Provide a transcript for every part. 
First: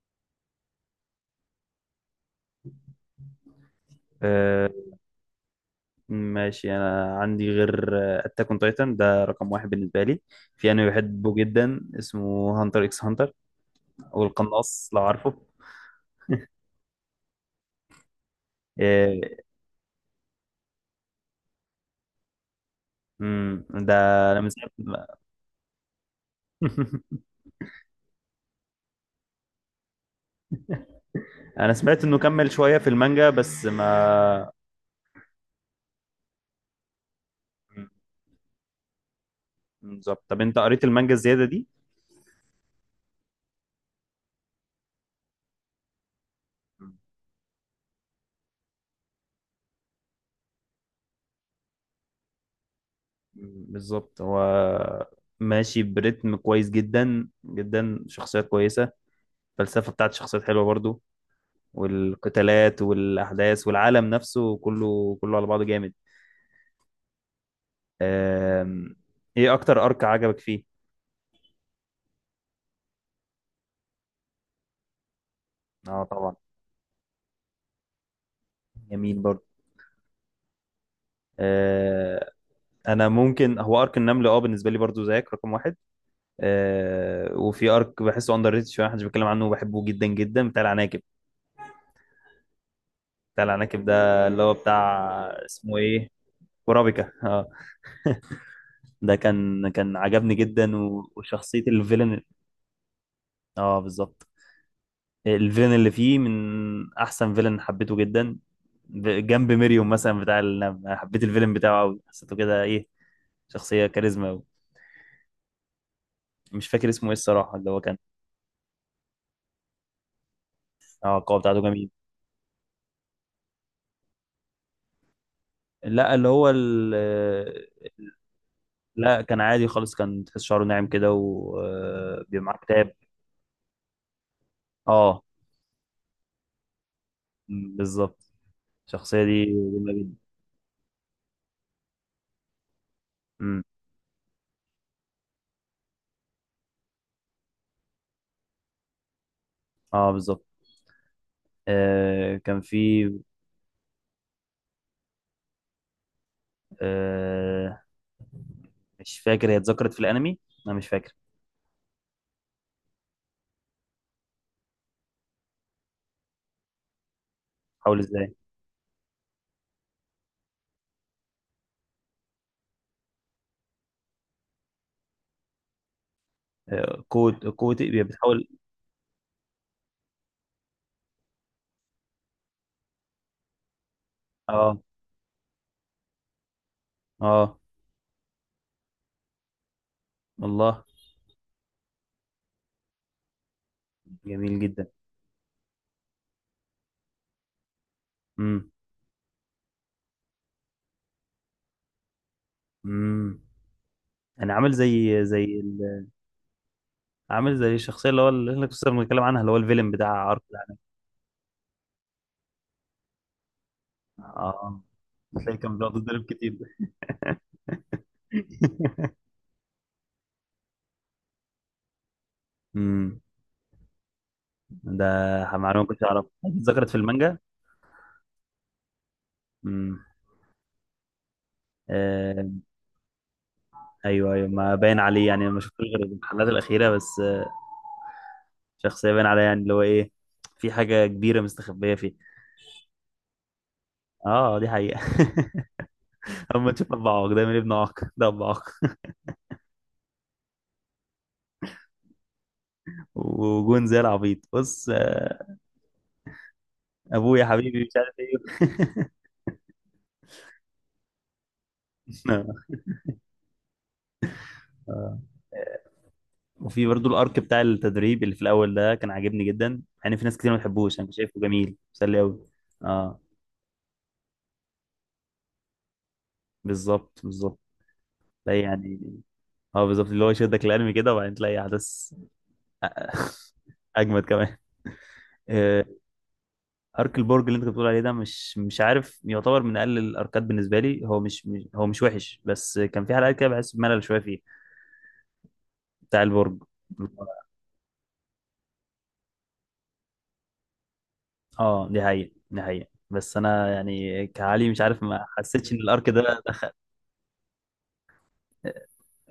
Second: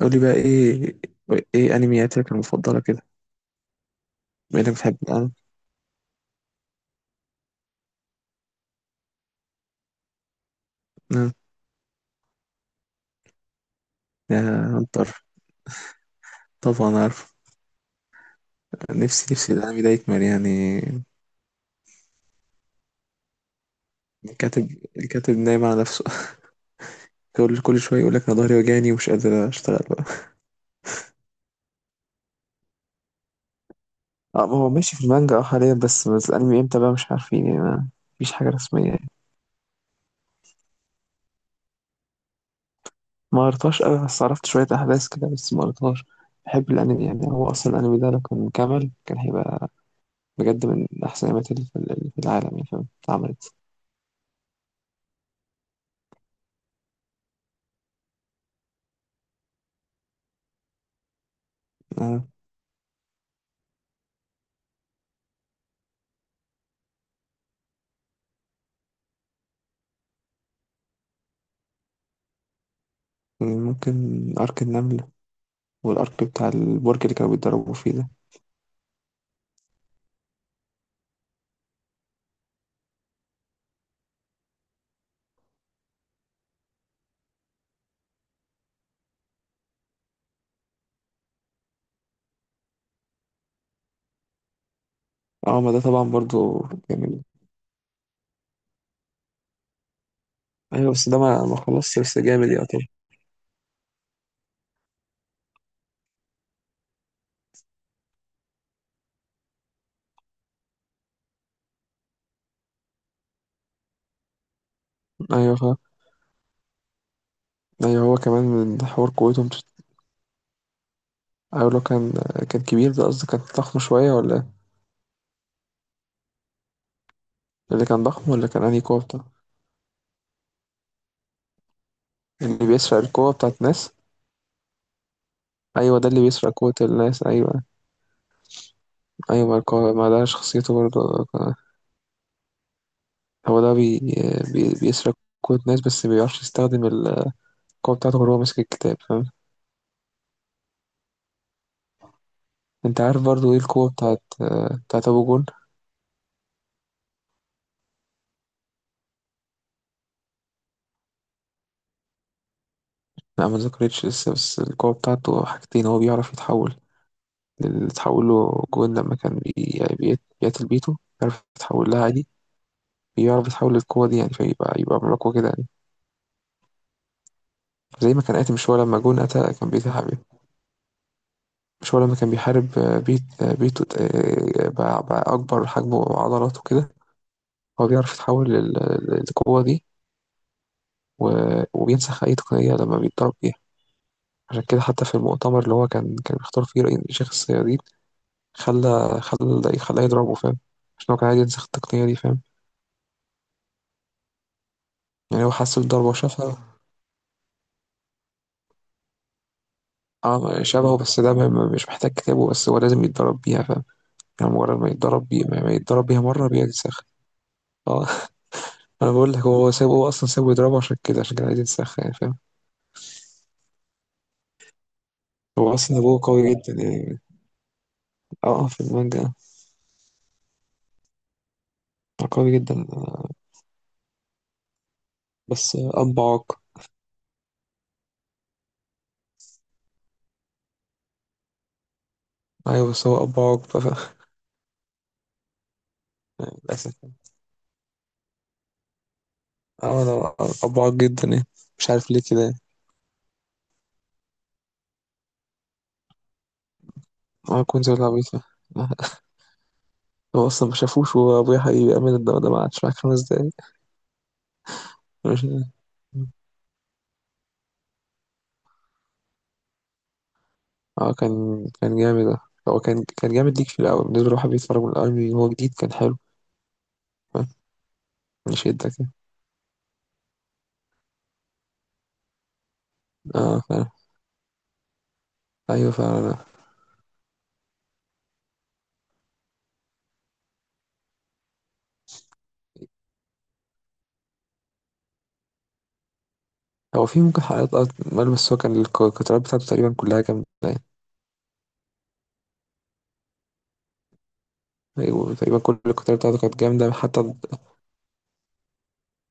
قولي بقى ايه انمياتك المفضلة كده؟ بما آه، انك بتحب الانمي. ماشي انا عندي غير اتاك اون تايتن ده رقم واحد بالنسبه لي. في انمي نعم. بحبه جدا اسمه هانتر اكس هانتر، او يا القناص لو هنتر، عارفه. طبعا عارف. آه، نفسي الانمي ده يكمل يعني. ده انا من ساعه الكاتب الكاتب نايم على نفسه. كل شوية يقول لك انا ظهري وجعني ومش قادر اشتغل بقى. انا سمعت انه كمل شويه في المانجا بس اه، ما. ما هو ماشي في المانجا اه حاليا، بس الانمي امتى بقى مش عارفين يعني، مم، ما فيش حاجة رسمية يعني. بالظبط، طب انت قريت المانجا الزياده دي؟ ما قريتهاش قوي، بس عرفت شوية احداث كده، بس ما قريتهاش. بحب الانمي يعني، هو اصلا الانمي ده لو كان كمل كان هيبقى بجد من احسن الانميات اللي في العالم يعني، فاهم اتعملت. بالظبط. هو ماشي بريتم كويس جدا جدا، شخصيات كويسه، الفلسفه بتاعت الشخصيات حلوه برضو، آه. والقتالات والاحداث والعالم نفسه كله كله على بعضه جامد. آم، ايه اكتر ارك عجبك فيه؟ ممكن أرك النملة اه والأرك طبعا، بتاع البرج اللي كانوا بيتدربوا فيه ده. جميل برضه. آه، انا ممكن هو ارك النمل، اه بالنسبه لي برضه زيك رقم واحد. وفي ارك بحسه اندر ريتد شويه، محدش بيتكلم عنه وبحبه جدا جدا، بتاع العناكب. بتاع العناكب ده اللي هو بتاع، اه، ما اسمه ده طبعا ايه، برضو ورابيكا. جامد. اه ده كان عجبني جدا، أيوة بس ده ما وشخصيه خلصش، بس الفيلن. جامد يا طبعا. اه بالظبط، الفيلن اللي فيه من احسن فيلن، حبيته جدا جنب ميريوم مثلا بتاع النمل. انا حبيت الفيلن بتاعه قوي، حسيته كده ايه، شخصيه كاريزما قوي. أيوة مش فاكر اسمه ايه الصراحه، اللي هو كان أيوة هو كمان من حوار قوته مش. اه القوه بتاعته أيوة لو جميل. كان كبير، ده قصدي كان ضخم شوية، ولا إيه؟ لا اللي هو ال... اللي كان ضخم، ولا كان أنهي قوة لا، بتاعه. كان عادي خالص، كان تحس شعره ناعم كده وبيبقى معاه اللي كتاب. بيسرق القوة بتاعت الناس. اه. أيوة ده اللي بيسرق قوة الناس، أيوة. بالظبط، الشخصيه دي أيوة جميله ما جدا. ده شخصيته برضو. هو امم. ده بيسرق قوة الناس، بس مبيعرفش يستخدم القوة بتاعته غير هو ماسك الكتاب، فاهم. اه بالظبط. آه كان انت في. عارف برضو ايه القوة بتاعت ابو جون. آه مش فاكر، هي اتذكرت في الانمي؟ انا مش فاكر. لا ما ذكرتش لسه، بس القوة بتاعته حاجتين. هو بيعرف يتحول. اللي حاول اتحول ازاي؟ له جون لما كان بيقتل بيته، بيعرف يتحول لها عادي. بيعرف يتحول للقوة دي يعني، فيبقى يبقى ملاكوة كده يعني. قوة، قوة إيه زي ما كان بتحاول؟ قاتل، مش هو لما جون قتل كان بيتحارب، مش هو لما كان بيحارب، بيته. آه، اه. بقى بقى أكبر حجمه وعضلاته كده. اه. هو بيعرف يتحول للقوة دي. الله. وبينسخ أي تقنية لما بيتضرب بيها. جميل عشان كده، جدا. حتى في المؤتمر اللي هو كان بيختار فيه رئيس شيخ الصيادين، امم. خلى خلى خلاه يضربه، فاهم. عشان هو كان عايز ينسخ التقنية دي، فاهم. امم انا عامل زي يعني هو حس بالضربة وشافها. عامل زي الشخصية اللي هو اللي احنا كنا بنتكلم عنها، اللي هو الفيلم بتاع عرق اه العالم. شبهه، بس ده مش محتاج كتابه، بس هو لازم يتدرب بيها فاهم. يعني مجرد اه ما يتدرب بيها، تلاقي ما كان بيقعد يتدرب بيها يتضرب مرة كتير ده. بينسخ. اه. انا بقول لك، هو سابه. هو اصلا سابه يضربه عشان كده، عشان كان عايز ينسخ يعني، فاهم. امم، ده هو معلومة ما اصلا كنتش ابوه اعرفها، قوي جدا اتذكرت في يعني. المانجا. اه، في المانجا. امم. آه. قوي جدا. ايوه ايوه، ما باين عليه يعني، ما بس شفتوش غير اب الحلقات عاق. الأخيرة بس. شخصية باين عليها يعني اللي هو ايه، في حاجة كبيرة مستخبية فيه. ايوه بس هو اب عاق اه دي حقيقة. اما تشوف للاسف. ابو عوق ده من ابن عوق ده ابو عوق. اه. انا ابعد جدا يعني، مش عارف ليه كده يعني. وجون زي العبيط بص، ابويا انا حبيبي كنت مش ولا عارف عبيط يعني. ايه. هو اصلا ما شافوش. وابويا حبيبي امين ده ما قعدش معاك 5 دقايق. مش- وفي برضو الارك بتاع التدريب اللي في الاول ده كان عاجبني جدا، يعني في ناس كتير ما بتحبوش، انا اه، كنت شايفه كان جميل كان مسلي جامد ده. قوي. هو كان اه كان جامد ليك في الاول، بالنسبه لواحد بيتفرج من الاول، من هو جديد كان حلو، بالظبط فاهم. بالظبط، تلاقي يعني، يشدك يعني. اه بالظبط اللي هو يشدك الانمي كده، وبعدين تلاقي احداث اه فعلا. اجمد كمان. آه، ايوه فعلا. ارك البرج اللي انت بتقول عليه ده، مش مش عارف، يعتبر من اقل الاركات بالنسبه لي. هو مش وحش، بس كان في حلقات كده بحس بملل شويه فيه، بتاع البرج. هو في ممكن حلقات اه مال، بس هو كان القطارات بتاعته تقريبا كلها جامده يعني. اه دي حقيقة دي حقيقة، بس انا يعني كعلي مش عارف، ما ايوه تقريبا حسيتش ان كل الارك القطارات بتاعته ده كانت دخل. جامده، حتى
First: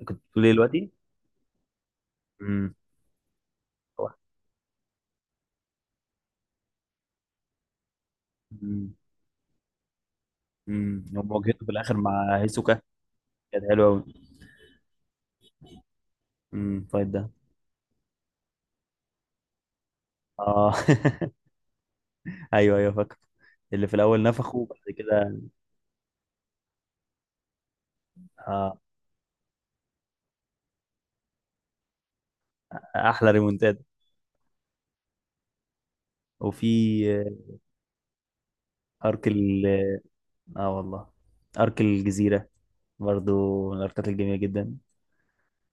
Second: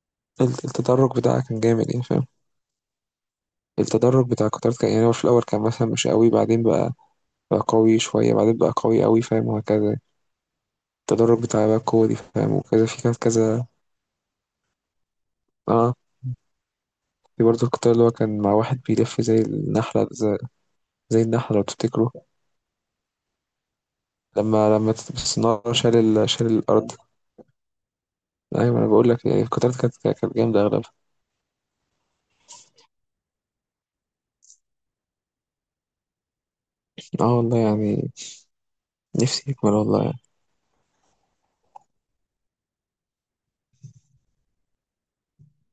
كنت بتقول ايه دلوقتي؟ التدرج بتاعها كان جامد يعني، فاهم. امم. هو- التدرج بتاع القطارات كان يعني هو في الاول كان مثلا مش قوي، بعدين بقى قوي شوية، بعدين بقى امم. قوي قوي، فاهم، وهكذا يعني. امم، التدرج ومواجهته بتاع في بقى الاخر كودي مع فاهم، هيسوكا وكذا في كان كانت كذا. حلوه قوي. اه فايت ده في برضه القطار اللي هو كان مع واحد بيلف زي النحلة، اه. زي النحلة لو تفتكروا. ايوه ايوه فاكر، اللي في الاول نفخه لما وبعد لما كده الصنارة شال الأرض. آه. أيوة أنا بقول لك يعني القطارات كانت جامدة أغلبها. احلى ريمونتاد. وفي اه والله يعني. ارك نفسي ال، يكمل والله يعني. اه والله. ارك الجزيره برضو من الاركات الجميله جدا،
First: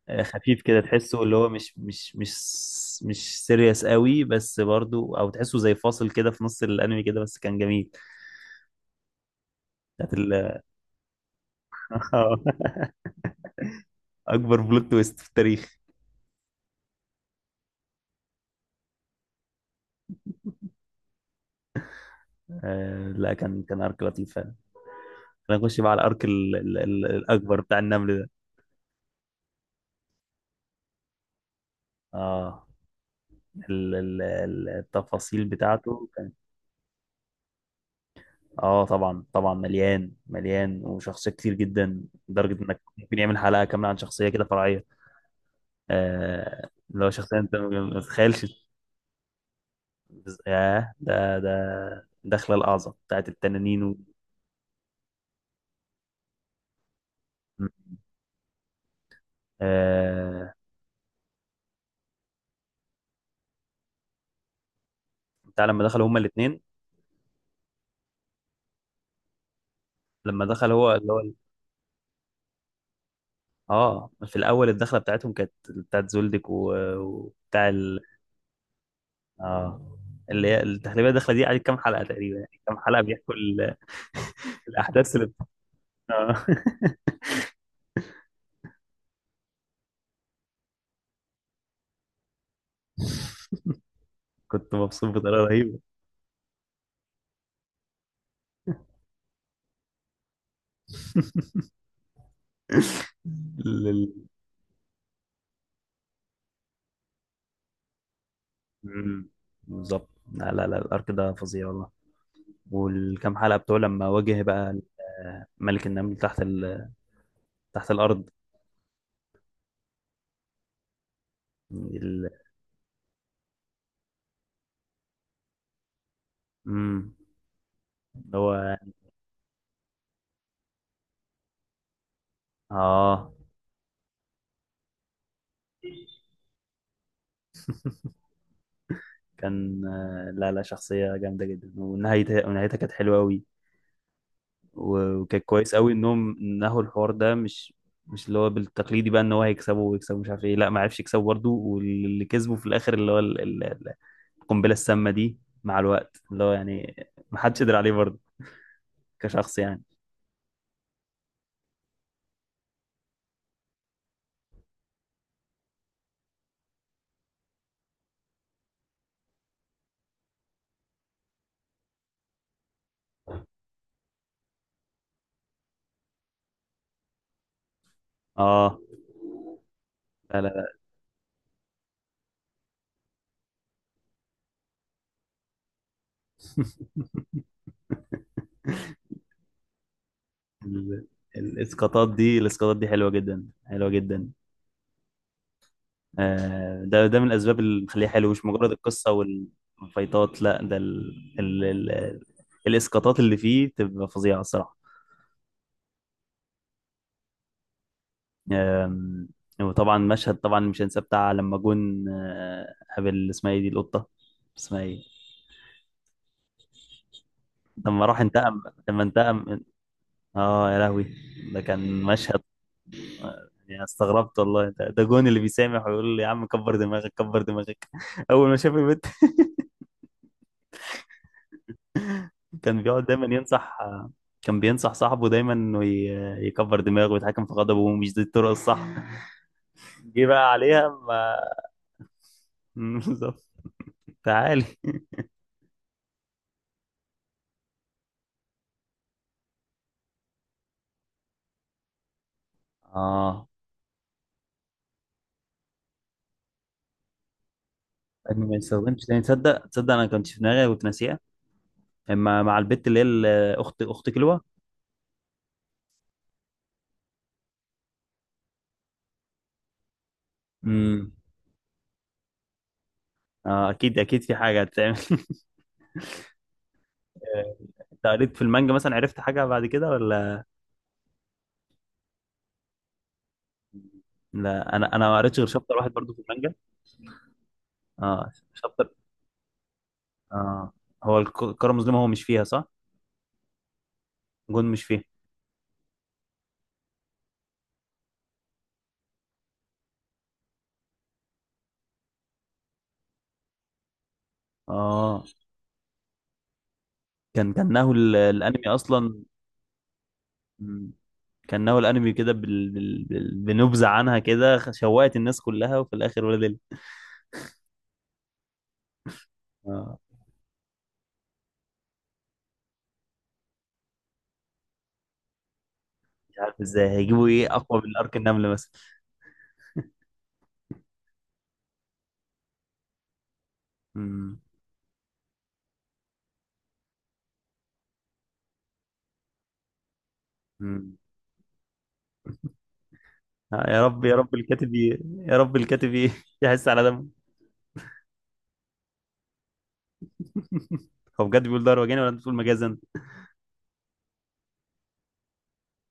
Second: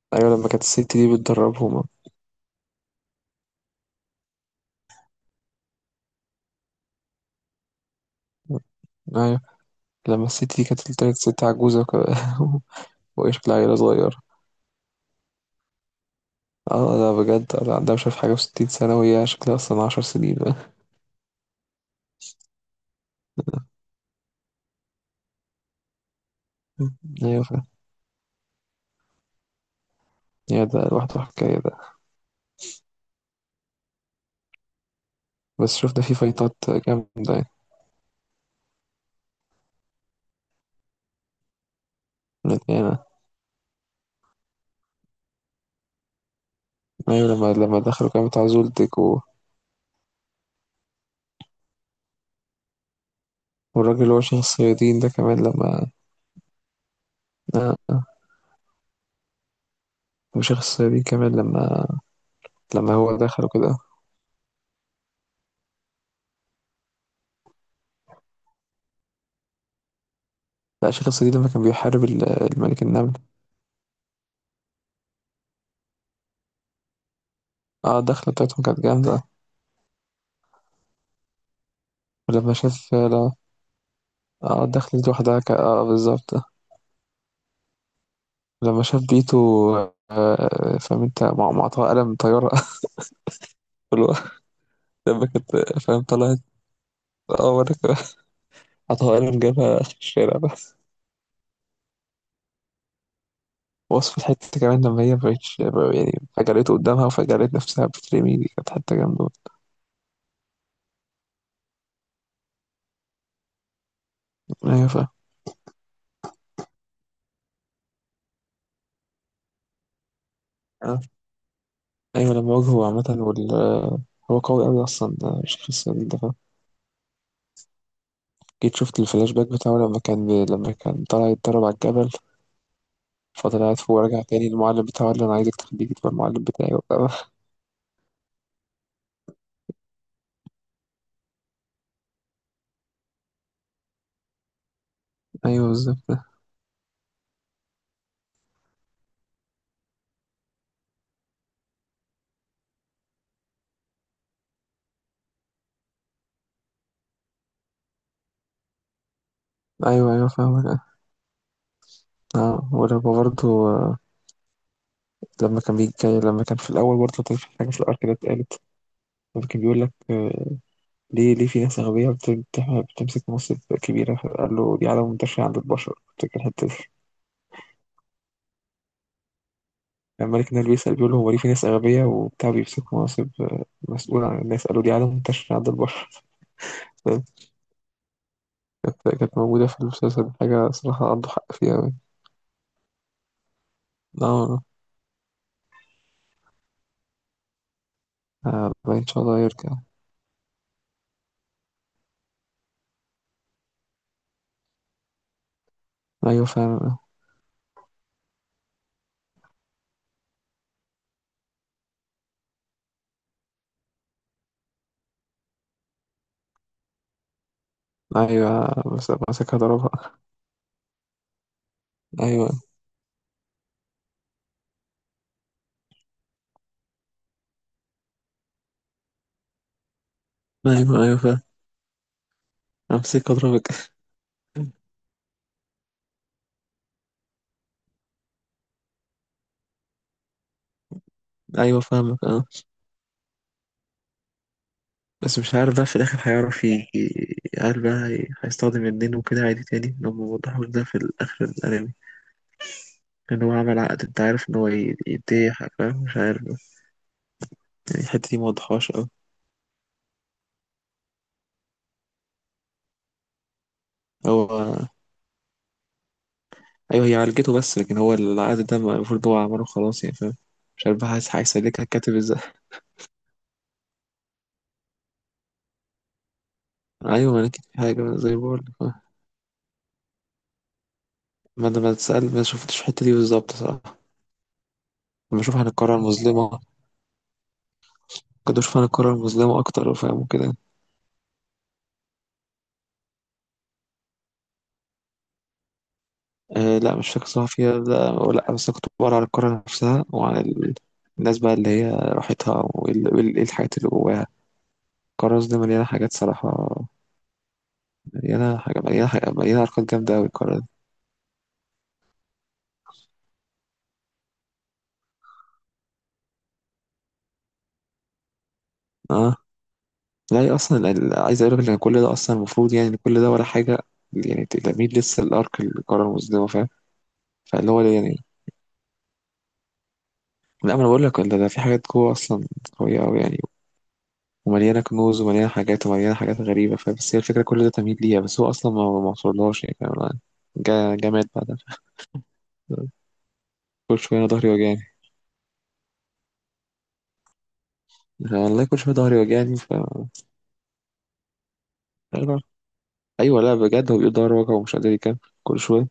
أيوة لما خفيف كانت كده الست دي تحسه اللي هو مش بتدربهم. مش مش مش سيريس قوي بس برضو، او تحسه زي فاصل كده في نص الانمي كده، بس كان جميل. أيوة بتاعت لما ال... الست دي كانت طلعت ست عجوزة وهي شكلها عيلة صغيرة. اكبر بلوت تويست في التاريخ. اه لا بجد، لا عندها مش عارف حاجة وستين سنة، وهي شكلها أصلا 10 سنين. آه لا كان ارك لطيف فعلا. خلينا نخش بقى على الارك ايوه الاكبر فاهم. بتاع النمل ده. يعني ده لوحده حكاية ده. اه التفاصيل بس شوف ده بتاعته فيه كانت فايتات جامدة. اه طبعا طبعا، مليان مليان وشخصيات كتير جدا، يعني لدرجه انك يعني ممكن يعمل حلقه كامله عن شخصيه كده فرعيه، آه اللي هو ايوه. شخصيه لما انت لما ما دخلوا كانوا بتاع تتخيلش. زولتك و... ياه، ده دخلة الأعظم بتاعت التنانين و... والراجل اللي هو شيخ الصيادين ده كمان لما. آه، آه. آه... وشيخ الصيادين كمان لما هو دخل وكده. بتاع لما دخلوا هما الاتنين، لما دخل لا هو شيخ اللي هو الصيادين لما كان بيحارب الملك النمل. اه. في الأول الدخلة بتاعتهم كانت بتاعت زولدك و... وبتاع اه الدخلة بتاعتهم كانت جامدة. اه. اللي هي التحليبية الدخلة دي قعدت كام حلقة تقريبا، ولما يعني كام شاف حلقة لا. بيحكوا اه الدخلة دي الأحداث اللي لوحدها اه بالظبط. آه. لما شاف بيتو، آه فاهم انت، معطاه قلم طيارة. اللي هو كنت مبسوط لما بطريقة كانت رهيبة. فاهم طلعت. اه، وريك حطها قلم، جابها آخر الشارع بس. لل... وصف الحتة كمان لما هي مبقتش يعني. فجرته قدامها وفجرت نفسها، بترمي دي، كانت حتة مم. جامدة. بالظبط لا لا لا، الارك ده فظيع والله. والكام حلقه بتوع لما واجه بقى أيوة فاهم. ملك النمل تحت، تحت الارض. آه. ال... أيوة لما واجهه عامة هو قوي أوي أصلا، ده الشخص ده، فاهم. امم. اللي هو جيت شفت الفلاش باك بتاعه، لما كان طالع يتدرب على الجبل، اه فضل قاعد فوق ورجع تاني. المعلم بتاعه قال له أنا عايزك تخليك تبقى المعلم بتاعي. وبتاع. كان لا لا، شخصيه جامده جدا، ونهايتها ونهايتها كانت حلوه قوي، وكان أيوة كويس قوي بالظبط. انهم نهوا الحوار ده مش، مش اللي هو بالتقليدي بقى، ان هو هيكسبه ويكسبه مش عارف ايه، لا ما عرفش يكسبه برضه، واللي كسبه في الاخر اللي هو القنبله السامه دي، مع الوقت اللي هو يعني ما حدش قدر عليه برضه، كشخص يعني. أيوة أيوة فاهمك اه. ولما برضه لما كان بيجي، لما كان في الأول برضه كان في حاجة في الأرك ده اتقالت. لما كان بيقول لك ليه في ناس أغبياء بتمسك مناصب كبيرة، فقال له دي عادة منتشرة عند البشر، افتكر الحتة دي. اه لما لا لا الملك نال لا. بيسأل، بيقول له هو ليه في ناس أغبياء وبتاع بيمسكوا مناصب، مسؤول عن الناس، قالوا دي عادة منتشرة عند البشر. فاهم؟ كانت موجودة في المسلسل حاجة ال- صراحة، عنده حق فيها أوي. الاسقاطات دي، الاسقاطات دي حلوه جدا حلوه جدا. لا، ده ده من الاسباب اللي مخليه حلو، مش مجرد لا إن القصه شاء الله يرجع. والفايتات. لا ده ال... ال... الاسقاطات اللي فيه بتبقى فظيعه الصراحه. أيوة فعلا. آم، وطبعا مشهد طبعا مش هنساه، بتاع لما جون قابل اسمها ايه دي القطه، اسمها ايه، لما راح انتقم، أيوه لما انتقم مسكها ضربها. اه يا لهوي. ده كان مشهد أيوه يعني استغربت والله، ده، ده جون اللي بيسامح ويقول لي يا عم كبر دماغك كبر دماغك اول ما شاف البنت. أيوه أيوه فاهم. كان بيقعد دايما أمسكها أضربك. ينصح، كان بينصح صاحبه دايما انه يكبر دماغه ويتحكم في غضبه، ومش دي الطرق الصح. جه بقى عليها ما. أيوه فاهمك أه. بالظبط. تعالي. بس مش عارف بقى في الآخر هيعرف هل بقى هيستخدم النين وكده عادي تاني، لما وضحوا ده في الآخر الأنمي. لأن اه هو عمل عقد، أنت عارف إن هو يديه حاجة، فاهم، مش عارف بقى. يعني الحتة دي إنه ما موضحهاش يستخدمش أوي. تاني. تصدق تصدق انا كنت في دماغي كنت ناسيها، اما مع البت اللي هي اخت كلوة. هو. أيوه هي عالجته، بس لكن هو العقد ده المفروض هو عمله خلاص يعني، فاهم. مش عارف امم. بقى هيسلكها الكاتب ازاي. اه اكيد اكيد في حاجه هتتعمل. أيوه ما أنا آه، كده، في انت حاجة قريت زي في ما بقولك المانجا مثلا، آه. عرفت حاجه بعد كده ولا؟ ما أنا، ما تسأل، ما شفتش الحتة دي بالظبط صراحة. لا انا ما قريتش لما غير أشوف عن شابتر واحد القارة برضو في المانجا. المظلمة. اه كنت أشوف عن شابتر. القارة المظلمة أكتر فاهم وكده. اه هو الكره المظلمه هو مش فيها صح؟ جون مش فيها. آه لا مش فاكر صراحة، فيها لا ولا، بس أنا كنت بقرا على القارة نفسها وعلى الناس بقى اللي هي راحتها، إيه الحاجات اللي جواها. اه القارة دي مليانة حاجات صراحة. كانه الانمي اصلا. مليانة حركات جامدة أوي القارة دي. مم. كانه الانمي كده بنبذه عنها كده، شوقت الناس كلها، وفي الاخر ولا دل. اه اه لا، هي أصلا عايز أقول لك إن كل ده أصلا المفروض يعني، إن كل ده ولا حاجة يعني. تلاميذ لسه الأرك القارة مش المظلمة عارف فاهم. ازاي هيجيبوا ايه فاللي اقوى هو ده من ارك يعني. النمل مثلا. لا ما أنا بقول لك، ده في حاجات جوه أصلا قوية أوي يعني. مم. ومليانة كنوز، ومليانة حاجات، ومليانة حاجات غريبة، فبس هي الفكرة كل ده تمهيد ليها، بس هو أصلا ما وصلهاش يعني، فاهم أنا. جا مم. جا مات بعدها. يا كل رب يا شوية أنا رب ظهري الكاتب وجعني، يا رب الكاتب يحس على دمه. والله كل شوية ظهري وجعني ف. هو بجد بيقول ده روجاني ولا انت بتقول مجازا؟ أيوة لا بجد، هو بيقول ظهره وجعه ومش قادر يكمل كل شوية.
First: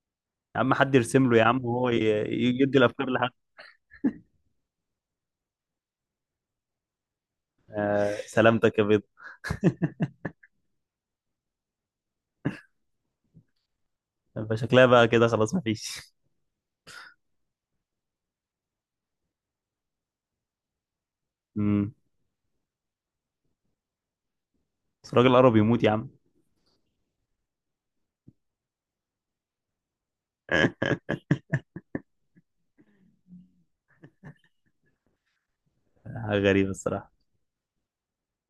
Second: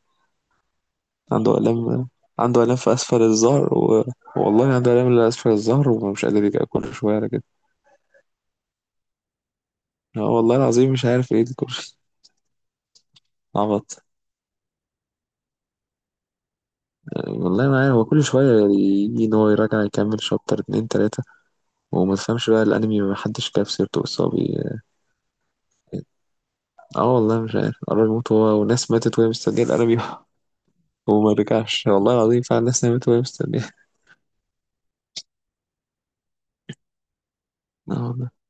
يا عم حد يرسم له يا عنده عم، وهو آلام، عنده آلام يدي في الافكار أسفل لحد. الظهر و... والله عنده آلام اللي أسفل الظهر، ومش قادر يكمل كل شوية على كده. آه سلامتك يا بيض. والله العظيم مش عارف إيه دي، كل عبط. فشكلها بقى كده خلاص مفيش. والله ما عارف، هو كل شوية يجي إن هو يراجع يكمل شابتر اتنين تلاتة، امم. وما تفهمش بقى الانمي، ما حدش جاب سيرته اصابي. بس الراجل قرب يموت يا عم. اه والله، مش عارف قرب يموت هو، وناس ماتت وهي مستنيه الانمي. وما رجعش، والله العظيم فعلا ناس ماتت وهي مستنيه. غريبة الصراحة. اه والله.